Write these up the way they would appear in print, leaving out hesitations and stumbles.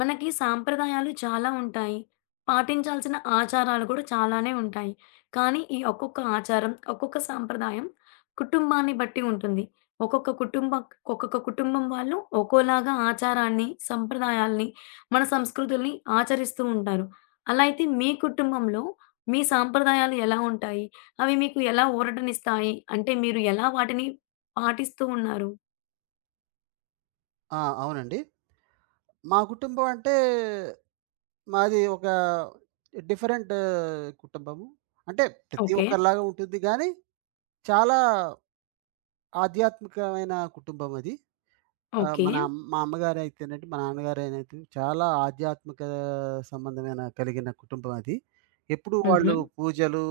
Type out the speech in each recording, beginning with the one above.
మనకి సాంప్రదాయాలు చాలా ఉంటాయి. పాటించాల్సిన ఆచారాలు కూడా చాలానే ఉంటాయి. కానీ ఈ ఒక్కొక్క ఆచారం, ఒక్కొక్క సాంప్రదాయం కుటుంబాన్ని బట్టి ఉంటుంది. ఒక్కొక్క కుటుంబ ఒక్కొక్క కుటుంబం వాళ్ళు ఒక్కోలాగా ఆచారాన్ని, సంప్రదాయాల్ని, మన సంస్కృతుల్ని ఆచరిస్తూ ఉంటారు. అలా అయితే మీ కుటుంబంలో మీ సాంప్రదాయాలు ఎలా ఉంటాయి? అవి మీకు ఎలా ఊరటనిస్తాయి? అంటే మీరు ఎలా వాటిని పాటిస్తూ ఉన్నారు? ఆ! అవునండి. మా కుటుంబం అంటే, మాది ఒక డిఫరెంట్ కుటుంబము. అంటే ప్రతి ఓకే. ఒక్కరిలాగా ఉంటుంది గానీ, చాలా ఆధ్యాత్మికమైన కుటుంబం అది. ఆహ్, ఓకే. మన అమ్ మా అమ్మగారైతేనేంటి, మా నాన్నగారైనైతే చాలా ఆధ్యాత్మిక సంబంధమైన కలిగిన కుటుంబం అది. ఎప్పుడూ హుహు. వాళ్ళు పూజలు,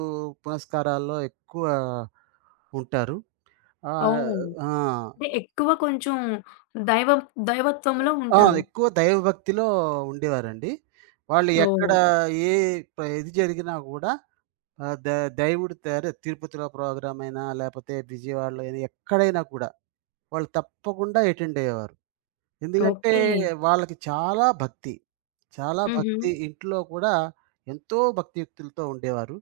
పునస్కారాల్లో ఎక్కువ ఉంటారు. ఆహ్, ఓహ్! ఆ! అంటే ఎక్కువ కొంచెం దైవం దైవత్వంలో ఆ! ఉంటారు. ఎక్కువ దైవభక్తిలో ఉండేవారండి. వాళ్ళు ఎక్కడ ఓహ్! ఏ ప ఇది జరిగినా గూడా ఆహ్, ద దైవుడు తరే తిరుపతిలో ప్రోగ్రామ్ అయినా, లేపోతే విజయవాడలో అయినా ఎక్కడైనా కూడా వాళ్ళు తప్పకుండా అటెండ్ అయ్యేవారు. ఎందుకంటే ఓకే. వాళ్ళకి చాలా భక్తి. చాలా హుహు. భక్తి ఇంట్లో కూడా ఎంతో భక్తియుక్తులతో ఉండేవారు.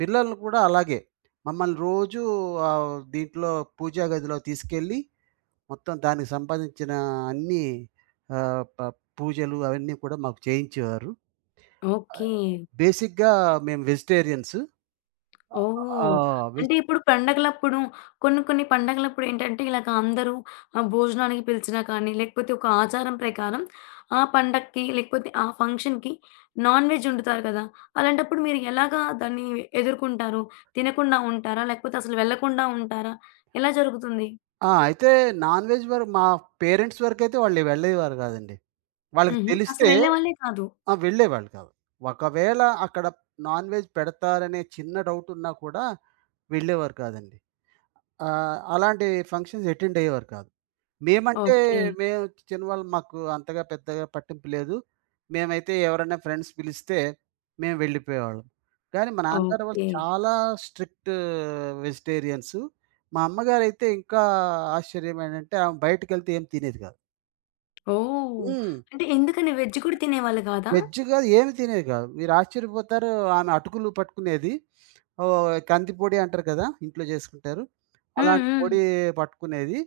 పిల్లల్ని కూడా అలాగే మమ్మల్ని రోజూ దీంట్లో పూజా గదిలో తీసుకెళ్ళి మొత్తం దానికి సంపాదించిన అన్నీ ఆహ్, ప పూజలు అవన్నీ కూడా మాకు చేయించేవారు. ఆహ్, ఓకే. బేసిక్‌గా మేము వెజిటేరియన్స్. ఆ! ఓహ్! వెజ్ అంటే ఇప్పుడు పండగలప్పుడు కొన్ని కొన్ని పండగలప్పుడు ఏంటంటే ఇలాగ అందరూ భోజనానికి పిలిచినా కానీ, లేకపోతే ఒక ఆచారం ప్రకారం ఆ పండక్కి లేకపోతే ఆ ఫంక్షన్‌కి నాన్ వెజ్ వండుతారు కదా! అలాంటప్పుడు మీరు ఎలాగా దాన్ని ఎదుర్కుంటారు? తినకుండా ఉంటారా? లేకపోతే అసలు వెళ్ళకుండా ఉంటారా? ఎలా జరుగుతుంది? ఆ! అయితే నాన్‌వెజ్ వరకు మా పేరెంట్స్ వరకైతే వాళ్ళు వెళ్ళేవారు కాదండి. వాళ్ళకి హుహు. అసలు తెలిస్తే వెళ్ళేవాళ్ళే కాదు. ఆ! వెళ్ళేవాళ్ళు కాదు. ఒకవేళ అక్కడ నాన్‌వెజ్ పెడతారనే చిన్న డౌట్ ఉన్నా కూడా వెళ్ళేవారు కాదండి. అలాంటి ఫంక్షన్స్ అటెండ్ అయ్యేవారు కాదు. మేమంటే ఓకే. మేము చిన్నవాళ్ళు మాకు అంతగా పెద్దగా పట్టింపు లేదు. మేమైతే ఎవరైనా ఫ్రెండ్స్ పిలిస్తే మేము వెళ్ళిపోయేవాళ్ళం. కానీ మా నాన్నగారు వాళ్ళు ఓకే. చాలా స్ట్రిక్ట్ వెజిటేరియన్సు. మా అమ్మగారైతే ఇంకా ఆశ్చర్యం ఏంటంటే ఆమె బయటికెళ్తే ఏం తినేది కాదు. ఓహ్! హ్మ్. అంటే ఎందుకని వెజ్ కూడా తినేవాళ్ళు కాదా? వెజ్ కాదు ఏమి తినేది కాదు. మీరు ఆశ్చర్యపోతారు ఆమె అటుకులు పట్టుకునేది. ఓహ్! కంది పొడి అంటారు కదా! ఇంట్లో చేసుకుంటారు. హ్మ్. అలాంటి హ్మ్. పొడి పట్టుకునేది.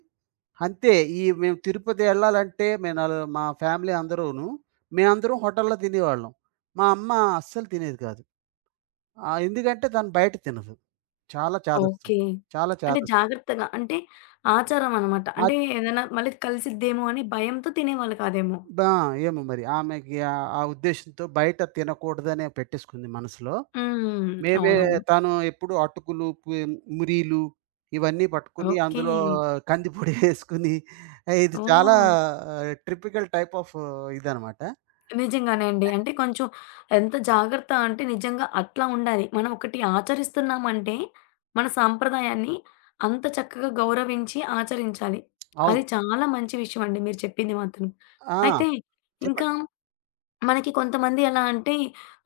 అంతే. ఈ మేము తిరుపతి ఎళ్ళాలంటే మేము నలు మా ఫ్యామిలీ అందరూను, మేమందరం హోటల్‌లో తినేవాళ్ళం. మా అమ్మ అస్సలు తినేది కాదు. ఎందుకంటే తను బయట తినదు. చాలా చాదస్తం. ఓకే. చాలా అంటే చాదస్తం. జాగ్రత్తగా అంటే ఆచారం అన్నమాట. అంటే ఆహ్, ఏదైనా మళ్ళీ కలిసిద్దేమో అని భయంతో తినేవాళ్ళు కాదేమో. బా ఏమో మరి ఆమెకి ఆ ఉద్దేశ్యంతో బయట తినకూడదనే పెట్టేసుకుంది మనసులో. హ్మ్. మేమే అవునవును. తను ఎప్పుడు అటుకులు, మురీలు ఇవన్నీ పట్టుకొని ఓకే. అందులో కందిపొడి వేసుకొని ఇది చాలా ఓహ్! టిపికల్ టైప్ ఆఫ్ ఇదనమాట. నిజంగానే అండి. అంటే కొంచెం ఎంత జాగ్రత్త అంటే నిజంగా అట్లా ఉండాలి. మనం ఒకటి ఆచరిస్తున్నామంటే మన సాంప్రదాయాన్ని అంత చక్కగా గౌరవించి ఆచరించాలి. అది అవును. చాలా మంచి విషయం అండి మీరు చెప్పింది మాత్రం. ఆ! అయితే ఇంకా చెప్పండి. మనకి కొంతమంది ఎలా అంటే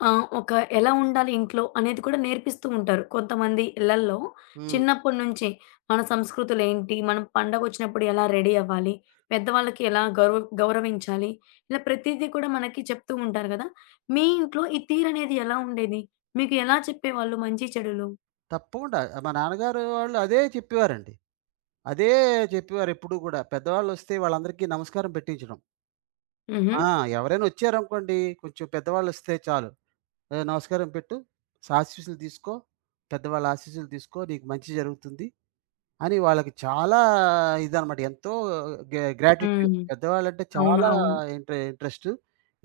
ఆహ్, ఒక ఎలా ఉండాలి ఇంట్లో అనేది కూడా నేర్పిస్తూ ఉంటారు. కొంతమంది ఇళ్లల్లో హ్మ్. చిన్నప్పటి నుంచే మన సంస్కృతులేంటి? మనం పండగొచ్చినప్పుడు ఎలా రెడీ అవ్వాలి? పెద్దవాళ్ళకి ఎలా గౌరవించాలి? ఇలా ప్రతీదీ కూడా మనకి చెప్తూ ఉంటారు గదా! మీ ఇంట్లో ఈ తీరనేది ఎలా ఉండేది? మీకు ఎలా చెప్పేవాళ్ళు మంచి చెడులు? తప్పకుండా. మా నాన్నగారు వాళ్ళు అదే చెప్పేవారండి. అదే చెప్పేవారు ఎప్పుడూ గూడా. పెద్దవాళ్ళొస్తే వాళ్ళందరికీ నమస్కారం పెట్టించడం. హుహు. ఆ! ఎవరైనా వచ్చారనుకోండి, కొంచెం పెద్దవాళ్ళొస్తే చాలు. "ఏ నమస్కారం పెట్టు, ఆశీస్సులు తీసుకో, పెద్దవాళ్ళ ఆశీస్సులు తీసుకో, నీకు మంచి జరుగుతుంది." అని వాళ్ళకి చాలా ఇదనమాట. ఎంతో గ్రాటిట్యూడ్. హ్మ్. పెద్దవాళ్ళంటే అవును. చాలా అవును. ఇంట్రెస్టు.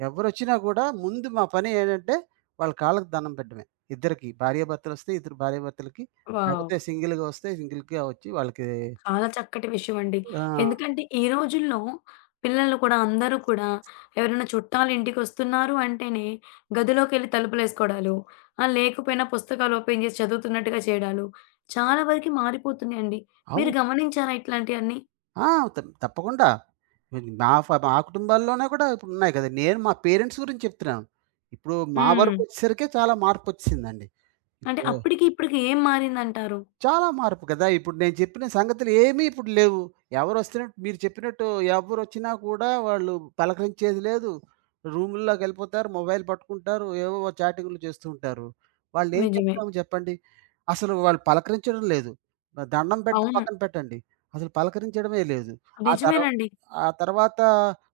ఎవరొచ్చినా గూడా ముందు మా పని ఏంటంటే, వాళ్ళ కాళ్ళకి దండం పెట్టడమే. ఇద్దరికీ భార్యాభర్తలొస్తే ఇద్దరు భార్యాభర్తలకి, వావ్! లేకపోతే సింగిల్‌గా వస్తే సింగిల్‌గా వచ్చి వాళ్ళకి చాలా చక్కటి విషయం అండి. ఆ! ఎందుకంటే ఈ రోజుల్లో పిల్లలు కూడా అందరూ కూడా ఎవరైనా చుట్టాలు ఇంటికొస్తున్నారు అంటేనే గదిలోకెళ్ళి తలుపులేసుకోవడాలు, లేకపోయినా పుస్తకాలు ఓపెన్ చేసి చదువుతున్నట్టుగా చేయడాలు చాలా వరకి మారిపోతున్నాయండి. మీరు అవును. గమనించారా ఇట్లాంటియన్నీ? ఆ! త తప్పకుండా. ఇది నా ఫ మా కుటుంబాల్లోనే కూడా ఇప్పుడున్నాయి కదా! నేను మా పేరెంట్స్ గురించి చెప్తున్నాను. ఇప్పుడు మా హ్మ్. వరకొచ్చేసరికే చాలా మార్పొచ్చేసిందండి. అంటే ఇప్పుడు అప్పటికి ఇప్పటికి ఏం మారిందంటారు? చాలా మార్పు కదా! ఇప్పుడు నేను చెప్పిన సంగతులు ఏమీ ఇప్పుడు లేవు. ఎవరొస్తున్నట్టు మీరు చెప్పినట్టు ఎవరొచ్చినా కూడా వాళ్ళు పలకరించేది లేదు. రూముల్లోకెళ్ళిపోతారు. మొబైల్ పట్టుకుంటారు. ఏవేవో చాటింగ్‌లు చేస్తూ ఉంటారు. వాళ్ళేం నిజమే. చెప్తాము చెప్పండి? అసలు వాళ్ళు పలకరించడం లేదు. దండం పెట్టడం అవును. పక్కన పెట్టండి. అసలు పలకరించడమే లేదు. ఆ తర్వా నిజమేనండి. ఆ తర్వాత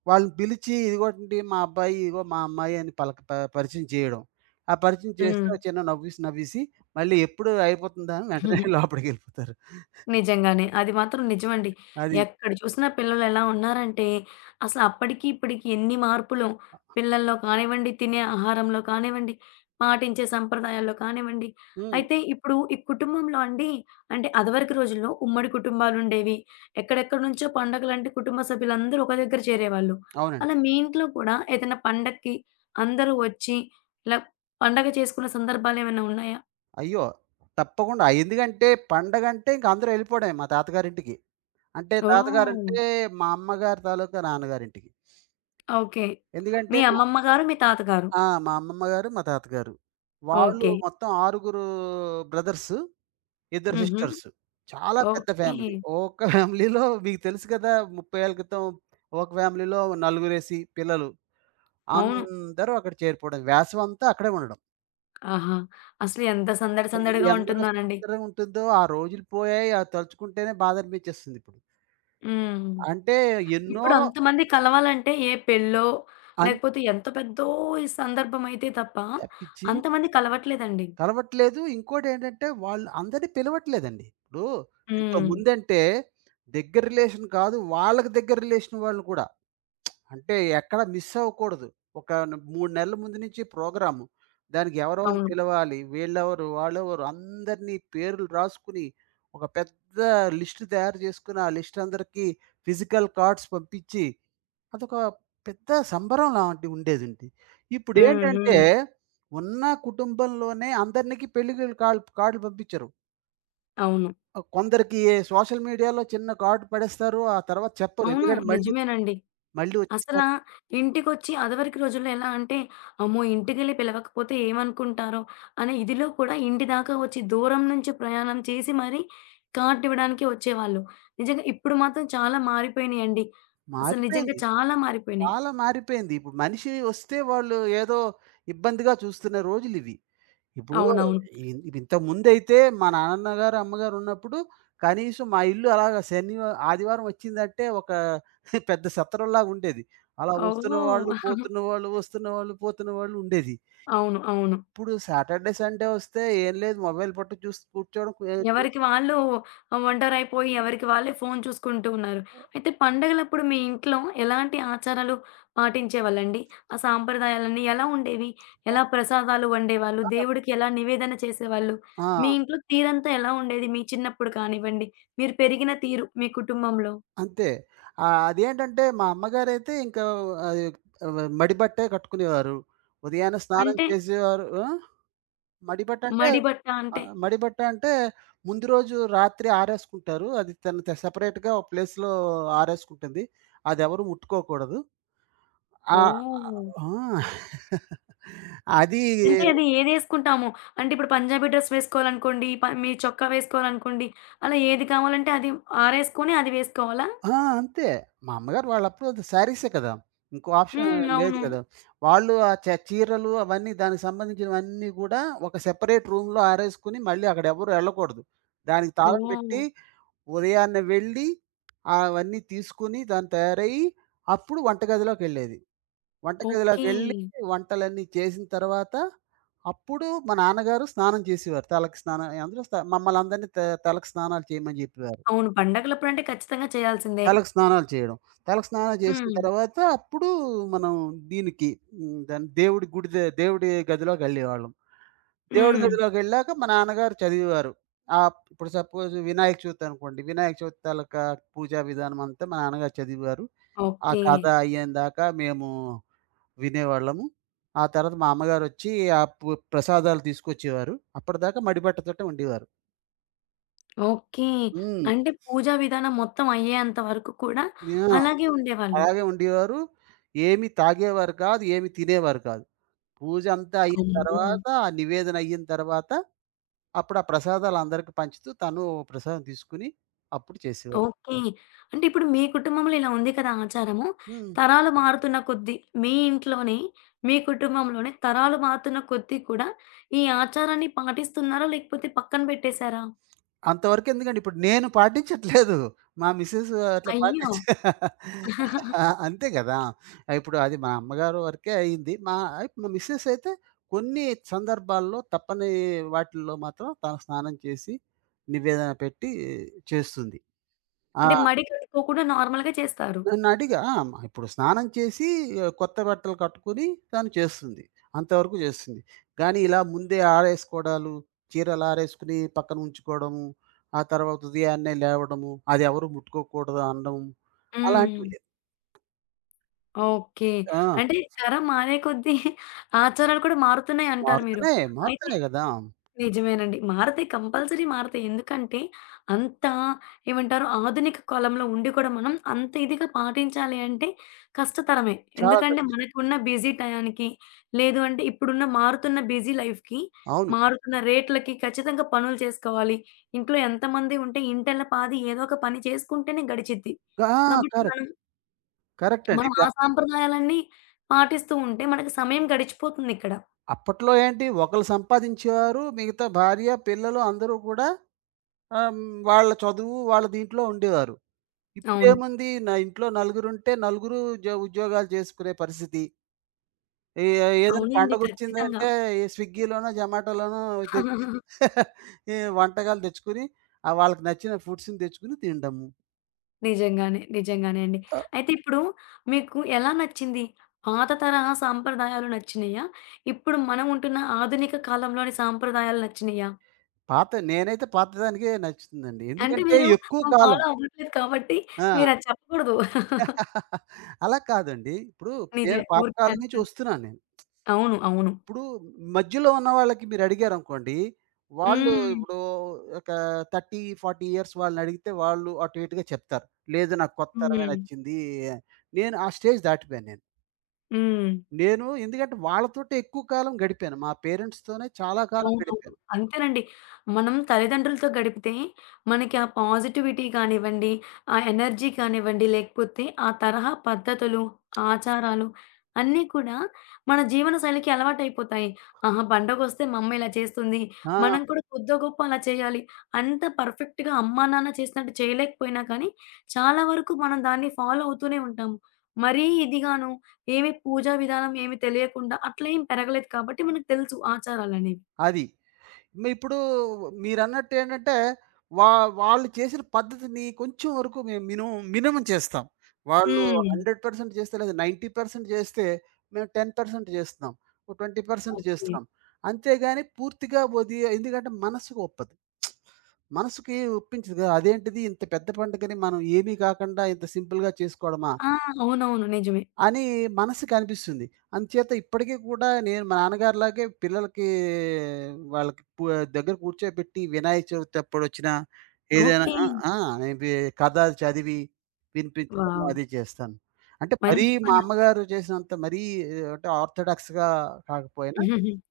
వాళ్ళని పిలిచి ఇదిగోండి మా అబ్బాయి, ఇదిగో మా అమ్మాయి అని పలక ప పరిచయం చేయడం. ఆ పరిచయం హ్మ్. చేస్తే చిన్న నవ్విసి నవ్వేసి మళ్ళీ ఎప్పుడు అయిపోతుందా అని వెంటనే లోపలికెళ్ళిపోతారు. నిజంగానే. అది మాత్రం నిజమండి. అది. ఎక్కడ చూసినా పిల్లలెలా ఉన్నారంటే, అసలు అప్పటికి, ఇప్పటికి ఎన్ని మార్పులో. పిల్లల్లో కానివ్వండి, తినే ఆహారంలో కానివ్వండి, పాటించే సంప్రదాయాల్లో కానివ్వండి. హ్మ్. అయితే ఇప్పుడు ఈ కుటుంబంలో అండి, అంటే అదివరకు రోజుల్లో ఉమ్మడి కుటుంబాలుండేవి. ఎక్కడెక్కడి నుంచో పండగలంటే కుటుంబ సభ్యులందరూ ఒక దగ్గర చేరేవాళ్ళు. అవునండి. అలా మీ ఇంట్లో కూడా ఏదైనా పండక్కి అందరూ వచ్చి ఇలా పండగ చేసుకున్న సందర్భాలేమైనా ఉన్నాయా? అయ్యో! తప్పకుండా. ఎందుకంటే పండగంటే ఇంక అందరూ ఎళ్ళిపోవడమే మా తాతగారింటికి. అంటే ఓహ్! తాతగారంటే మా అమ్మగారి తాలూకా నాన్నగారింటికి. ఓకే. ఎందుకంటే మీ అమ్మమ్మ గారు, మీ తాతగారు. ఆ! మా అమ్మమ్మ గారు, మా తాతగారు. వాళ్ళు ఓకే. మొత్తం ఆరుగురు బ్రదర్సు, ఇద్దరు హుహు. సిస్టర్స్. చాలా పెద్ద ఓకే. ఫ్యామిలీ. ఒక ఫ్యామిలీలో మీకు తెలుసు కదా! 30 ఏళ్ల క్రితం ఒక ఫ్యామిలీలో నలుగురేసి పిల్లలు. అవును. అందరూ అక్కడ చేరిపోవడం. వేసవి అంతా అక్కడే ఉండడం. ఆహా! అసలు ఎంత సందడి సందడిగా ఎందర ఉంటుందోనండి. సుందరంగా ఉంటుందో ఆ రోజులు పోయాయి. అది తలుచుకుంటేనే బాధ అనిపించేస్తుంది ఇప్పుడు. హ్మ్. అంటే ఎన్నో ఇప్పుడు అంతమంది కలవాలంటే ఏ పెళ్ళో, అని లేకపోతే ఎంత పెద్దో ఈ సందర్భం అయితే తప్ప తప్పించి అంతమంది కలవట్లేదండి. కలవట్లేదు. ఇంకోటేంటంటే వాళ్ళు అందరిని పిలవట్లేదండి. ఇప్పుడు హ్మ్. ఇంతకుముందంటే దగ్గర రిలేషన్ కాదు వాళ్ళకి దగ్గర రిలేషన్ వాళ్ళు కూడా. అంటే ఎక్కడ మిస్ అవ్వకూడదు. ఒక న్ 3 నెలల ముందు నుంచి ప్రోగ్రాము. దానికి ఎవరెవరిని అవును. పిలవాలి, వీళ్ళెవరు, వాళ్ళెవరు అందరిని పేర్లు రాసుకుని, ఒక పెద్ద లిస్ట్ తయారు చేసుకొని, ఆ లిస్ట్ అందరికీ ఫిజికల్ కార్డ్స్ పంపించి, అదొక పెద్ద సంబరం లాంటివి ఉండేదుండి. హ్మ్. ఇప్పుడేంటంటే, హ్మ్. ఉన్న కుటుంబంలోనే అందరినికి పెళ్ళిళ్ళ కార్డులు పంపించరు. అవును. కొందరికి సోషల్ మీడియాలో చిన్న కార్డ్ పడేస్తారు. ఆ తర్వాత చెప్పరు. అవును. ఎందుకంటే మళ్ళీ, నిజమేనండి. అసలా వచ్చేస్తారు. ఇంటికొచ్చి అదివరకు రోజుల్లో ఎలా అంటే, అమ్మో! ఇంటికెళ్ళి పిలవకపోతే ఏమనుకుంటారో అనే ఇదిలో కూడా ఇంటి దాకా వచ్చి దూరం నుంచి ప్రయాణం చేసి మరీ కార్డ్ ఇవ్వడానికి వచ్చేవాళ్ళు. నిజంగా ఇప్పుడు మాత్రం చాలా మారిపోయినియండి. అసలు నిజంగా మారిపోయింది. చాలా మారిపోయినియి. చాలా మారిపోయింది. ఇప్పుడు మనిషి వస్తే వాళ్ళు ఏదో ఇబ్బందిగా చూస్తున్న రోజులివి. ఇప్పుడు అవునవును. ఇంతకుముందైతే మా నాన్నగారు, అమ్మగారు ఉన్నప్పుడు కనీసం మా ఇల్లు అలాగా ఆదివారం వచ్చిందంటే ఒక పెద్ద సత్రంలాగా ఉండేది. అలా వస్తున్న వాళ్ళు, ఓహ్! పోతున్న వాళ్ళు, వస్తున్న వాళ్ళు, పోతున్న వాళ్ళు ఉండేది. అవును. అవును. ఇప్పుడు సాటర్‌డే, సండే వస్తే ఏం లేదు మొబైల్ పట్టు చూసి కూర్చోవడం. ఎవరికి వాళ్ళు ఒంటరైపోయి, ఎవరికి వాళ్ళే ఫోను చూసుకుంటూ ఉన్నారు. అయితే పండగలప్పుడు మీ ఇంట్లో ఎలాంటి ఆచారాలు పాటించేవాళ్ళండి? ఆ సాంప్రదాయాలన్నీ ఎలా ఉండేవి? ఆ! ఎలా ప్రసాదాలు వండేవాళ్ళు? దేవుడికి ఎలా నివేదన చేసేవాళ్ళు? ఆ, మీ ఇంట్లో తీరంతా ఎలా ఉండేది? మీ చిన్నప్పుడు కానివ్వండి, మీరు పెరిగిన తీరు మీ కుటుంబంలో? అంతే. అదేంటంటే మా అమ్మగారైతే ఇంకా అది మడిబట్టే కట్టుకునేవారు. ఉదయాన్నే స్నానం అంటే చేసేవారు. ఆ! మడిబట్ట అంటే మడి బట్ట అంటే మడిబట్ట అంటే ముందు రోజు రాత్రి ఆరేసుకుంటారు. అది తను సెపరేట్‌గా ఒక ప్లేస్‌లో ఆరేసుకుంటుంది. అదెవరు ముట్టుకోకూడదు. ఆ! ఓహ్! ఆ! అది అంటే అది ఏదేసుకుంటాము. అంటే ఇప్పుడు పంజాబీ డ్రెస్ వేసుకోవాలనుకోండి, మీరు చొక్కా వేసుకోవాలనుకోండి, అలా ఏది కావాలంటే అది ఆరేసుకొని అది వేసుకోవాలా? ఆ! అంతే. మా అమ్మగారు వాళ్ళప్పుడు అది శారీసే కదా! ఇంకో ఆప్షన్ హ్మ్. లేదు అవును. కదా! వాళ్ళు ఆ చ చీరలు అవన్నీ దానికి సంబంధించినవన్నీ గూడా ఒక సెపరేట్ రూమ్‌లో ఆరేసుకొని మళ్ళీ అక్కడెవరు ఎళ్ళకూడదు. దానికి తాళం ఓహ్! పెట్టి ఉదయాన్నే వెళ్ళి అవన్నీ తీసుకొని దాన్ని తయారయ్యి అప్పుడు వంటగదిలోకెళ్ళేది. ఓకే. వంటగదిలోకెళ్ళి వంటలన్నీ చేసిన తర్వాత అప్పుడు మా నాన్నగారు స్నానం చేసేవారు. తలకి స్నానం అందరూ స్నా మమ్మల్నందరిని త తలకి స్నానాలు చేయమని చెప్పేవారు. అవును. పండగలప్పుడంటే ఖచ్చితంగా చేయాల్సిందే. తలకు స్నానాలు చేయడం. తలకు స్నానాలు చేసిన హ్మ్. తర్వాత అప్పుడు మనం దీనికి దాన్ని దేవుడి గుడి ద దేవుడి గదిలోకెళ్ళేవాళ్ళం. దేవుడి హ్మ్. గదిలోకెళ్ళాక మా నాన్నగారు చదివేవారు. ఇప్పుడు సపోజ్ వినాయక చవితి అనుకోండి. వినాయక చవితి తాలూకా పూజా విధానం అంతా మా నాన్నగారు చదివేవారు. ఆ ఓకే. కథ అయ్యేందాకా మేము వినేవాళ్ళము. ఆ తర్వాత మా అమ్మగారొచ్చి ఆ ప్రసాదాలు తీసుకొచ్చేవారు. అప్పటిదాకా మడిబట్టతోటే ఉండేవారు. ఓకే. హ్మ్. అంటే పూజా విధానం మొత్తం అయ్యేంత వరకు కూడా ఆ! అలాగే ఉండేవాళ్ళు. అలాగే ఉండేవారు. ఏమి తాగేవారు కాదు. ఏమి తినేవారు కాదు. పూజ అంతా అయిన అమ్మో! తర్వాత, ఆ నివేదన అయిన తర్వాత, అప్పుడు ఆ ప్రసాదాలు అందరికి పంచుతూ తను ఓ ప్రసాదం తీసుకొని అప్పుడు చేసేవారు. ఓకే. అంటే ఇప్పుడు మీ కుటుంబంలో ఇలా ఉంది కదా ఆచారము. హ్మ్. తరాలు మారుతున్న కొద్దీ మీ ఇంట్లోనే, మీ కుటుంబంలోనే తరాలు మారుతున్న కొద్దీ కూడా ఈ ఆచారాన్ని పాటిస్తున్నారా? లేకపోతే పక్కన పెట్టేసారా? అంతవరకు ఎందుకండి ఇప్పుడు నేను పాటించట్లేదు. మా మిసెస్ అట్లా అయ్యో! పాటించ ఆ! అంతే కదా! ఇప్పుడు అది మా అమ్మగారు వరకే అయింది. మా మా మిసెస్ అయితే కొన్ని సందర్భాల్లో తప్పని వాటిల్లో మాత్రం తను స్నానం చేసి, నివేదన పెట్టి చేస్తుంది. ఆ! అంటే మడి కట్టుకోకుండా నార్మల్‌గా చేస్తారు. నన్నడిగా ఆ! ఇప్పుడు స్నానం చేసి ఆ, కొత్త బట్టలు కట్టుకొని తను చేస్తుంది. అంతవరకు చేస్తుంది. కానీ ఇలా ముందే ఆరేసుకోవడాలు, చీరలు ఆరేసుకొని పక్కన ఉంచుకోవడము, ఆ తర్వాత ఉదయాన్నే లేవడము, అది ఎవరు ముట్టుకోకూడదు అనడం హ్మ్. అలాంటివి లేదు. ఓకే. ఆ! అంటే తరం మారే కొద్దీ ఆచారాలు కూడా మారుతున్నాయి అంటారు మీరు. మారుతున్నాయి. అయితే మారుతున్నాయి గదా! నిజమేనండి. మారతాయి కంపల్సరీ మారతాయి. ఎందుకంటే అంత ఏమంటారు ఆధునిక కాలంలో ఉండి కూడా మనం అంత ఇదిగా పాటించాలి అంటే కష్టతరమే. చాలా ఎందుకంటే కష్టం. మనకున్న బిజీ టయానికి లేదు అంటే ఇప్పుడున్న మారుతున్న బిజీ లైఫ్‌కి, అవును. మారుతున్న రేట్లకి ఖచ్చితంగా పనులు చేసుకోవాలి. ఇంట్లో ఎంతమంది ఉంటే ఇంటిల్ల పాది ఏదో ఒక పని చేసుకుంటేనే గడిచిద్ది. ఆ! కాబట్టి కరెక్ట్. మనం కరెక్ట్ అండి. మనం ఇక ఆ సాంప్రదాయాలన్నీ పాటిస్తూ ఉంటే మనకి సమయం గడిచిపోతుందిక్కడ. అప్పట్లో ఏంటి ఒకళ్ళు సంపాదించేవారు. మిగతా భార్య, పిల్లలు అందరూ కూడా ఆహ్, వాళ్ళ చదువు వాళ్ళ దీంట్లో ఉండేవారు. అవును. ఇప్పుడేముంది నా ఇంట్లో నలుగురుంటే నలుగురు ఉద్యోగాలు చేసుకునే పరిస్థితి. ఏ ఏదైనా అవునండి. ఖచ్చితంగా. పండగొచ్చిందంటే ఈ స్విగ్గీలోనో, జొమాటోలోనో తె ఈ వంటకాలు తెచ్చుకొని వాళ్ళకి నచ్చిన ఫుడ్స్‌ని తెచ్చుకొని తినడము. నిజంగానే. నిజంగానే అండి. అయితే ఇప్పుడు మీకు ఎలా నచ్చింది? పాత తరహా సాంప్రదాయాలు నచ్చినయా? ఇప్పుడు మనం ఉంటున్న ఆధునిక కాలంలోని సాంప్రదాయాలు నచ్చినయా? పాత నేనైతే పాతదానికే నచ్చుతుందండి. అంటే ఎందుకంటే మీరు ఎక్కువ కాలం ఫాలో అవ్వట్లేదు కాబట్టి ఆ! మీరది చెప్పకూడదు. అలా కాదండి. ఇప్పుడు నేను నిజమే. ఊరికే పాతకాలం నుంచి అంటున్నాను. వస్తున్నాను నేను. అవును. అవును. ఇప్పుడు మధ్యలో ఉన్న వాళ్ళకి మీరడిగారనుకోండి, వాళ్ళు హ్మ్. ఇప్పుడు ఒక 30, 40 ఇయర్స్ వాళ్ళనడిగితే వాళ్ళు అటు ఇటుగా చెప్తారు. లేదు నాకు కొత్త తరమే హ్మ్. నచ్చింది. నేను ఆ స్టేజ్ దాటిపోయాను నేను. హ్మ్. నేను ఎందుకంటే వాళ్ళతోటే ఎక్కువ కాలం గడిపాను. మా పేరెంట్స్‌తోనే చాలా కాలం అవునవును. గడిపాను. అంతేనండి. మనం తల్లిదండ్రులతో గడిపితే, మనకి ఆ పాజిటివిటీ కానివ్వండి, ఆ ఎనర్జీ కానివ్వండి, లేకపోతే ఆ తరహా పద్ధతులు, ఆచారాలు అన్నీ కూడా మన జీవన శైలికి అలవాటైపోతాయి. ఆహా! పండగొస్తే మా అమ్మ ఇలా చేస్తుంది. ఆ! మనం కూడా కొద్దో గొప్పో అలా చేయాలి. అంత పర్ఫెక్ట్‌గా అమ్మా, నాన్న చేసినట్టు చేయలేకపోయినా కానీ, చాలా వరకు మనం దాన్ని ఫాలో అవుతూనే ఉంటాము. మరీ ఇదిగాను ఏమి పూజా విధానం ఏమి తెలియకుండా అట్లా ఏం పెరగలేదు కాబట్టి మనకు తెలుసు ఆచారాలనేవి. అది. మీ ఇప్పుడు మీరన్నట్టు ఏంటంటే, వా వాళ్ళు చేసిన పద్ధతిని కొంచెం వరకు మేము మినిమం మినిమం చేస్తాం. వాళ్ళు హ్మ్. 100% చేస్తే లేదా 90% చేస్తే, మేము 10% చేస్తున్నాం. ఓ 20% ఓకే. చేస్తున్నాం. అంతేగాని పూర్తిగా వది ఎందుకంటే మనసుకు ఒప్పదు. మనసుకి ఒప్పించదు కదా! అదేంటిది ఇంత పెద్ద పండుగని మనం ఏమీ కాకుండా ఇంత సింపుల్‌గా చేసుకోవడమా? ఆ! అవునవును. నిజమే. అని మనసుకి అనిపిస్తుంది. అందుచేత ఇప్పటికి కూడా నేను మా నాన్నగారిలాగే పిల్లలకి వాళ్ళకి దగ్గర కూర్చోబెట్టి వినాయక చవితి అప్పుడొచ్చినా ఏదైనా ఓకే. ఆ! హ్మ్. ఆ! నేను కథ చదివి వినిపించడము వావ్! అది చేస్తాను. అంటే మరీ మంచి మా పనండి. అమ్మగారు చేసినంత మరీ అంటే ఆర్థోడాక్స్‌గా కాకపోయినా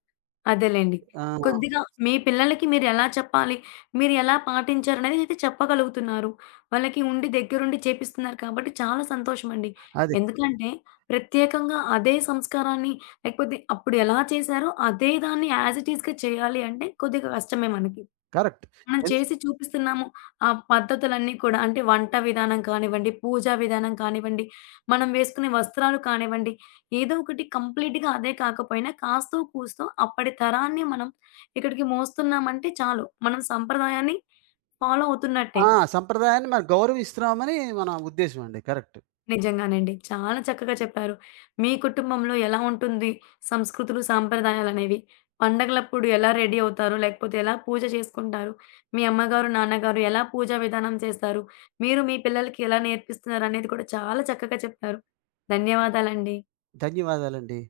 అదేలెండి. ఆ! కొద్దిగా మీ పిల్లలకి మీరెలా చెప్పాలి, మీరెలా పాటించారనేది అయితే చెప్పగలుగుతున్నారు. వాళ్ళకి ఉండి దగ్గరుండి చేపిస్తున్నారు కాబట్టి చాలా సంతోషమండి. అది. ఎందుకంటే ప్రత్యేకంగా అదే సంస్కారాన్ని లేకపోతే అప్పుడు ఎలా చేశారో అదే దాన్ని యాజ్ ఇట్ ఈస్‌గా చేయాలి అంటే కొద్దిగా కష్టమే మనకి. కరెక్ట్. మనం ఎందు చేసి చూపిస్తున్నాము. ఆ పద్ధతులన్నీ కూడా అంటే వంట విధానం కానివ్వండి, పూజా విధానం కానివ్వండి, మనం వేసుకునే వస్త్రాలు కానివ్వండి, ఏదో ఒకటి కంప్లీట్‌గా అదే కాకపోయినా కాస్తో కూస్తో అప్పటి తరాన్ని మనం ఇక్కడికి మోస్తున్నామంటే చాలు. మనం సంప్రదాయాన్ని ఫాలో అవుతున్నట్టే. ఆ! సంప్రదాయాన్ని మనం గౌరవిస్తున్నామని మన ఉద్దేశం అండి. కరెక్ట్. నిజంగానండి. చాలా చక్కగా చెప్పారు. మీ కుటుంబంలో ఎలా ఉంటుంది సంస్కృతులు, సాంప్రదాయాలనేవి? పండగలప్పుడు ఎలా రెడీ అవుతారు? లేకపోతే ఎలా పూజ చేసుకుంటారు? మీ అమ్మగారు, నాన్నగారు ఎలా పూజా విధానం చేస్తారు? మీరు మీ పిల్లలకి ఎలా నేర్పిస్తున్నారు అనేది కూడా చాలా చక్కగా చెప్పారు. ధన్యవాదాలండి. ధన్యవాదాలండి.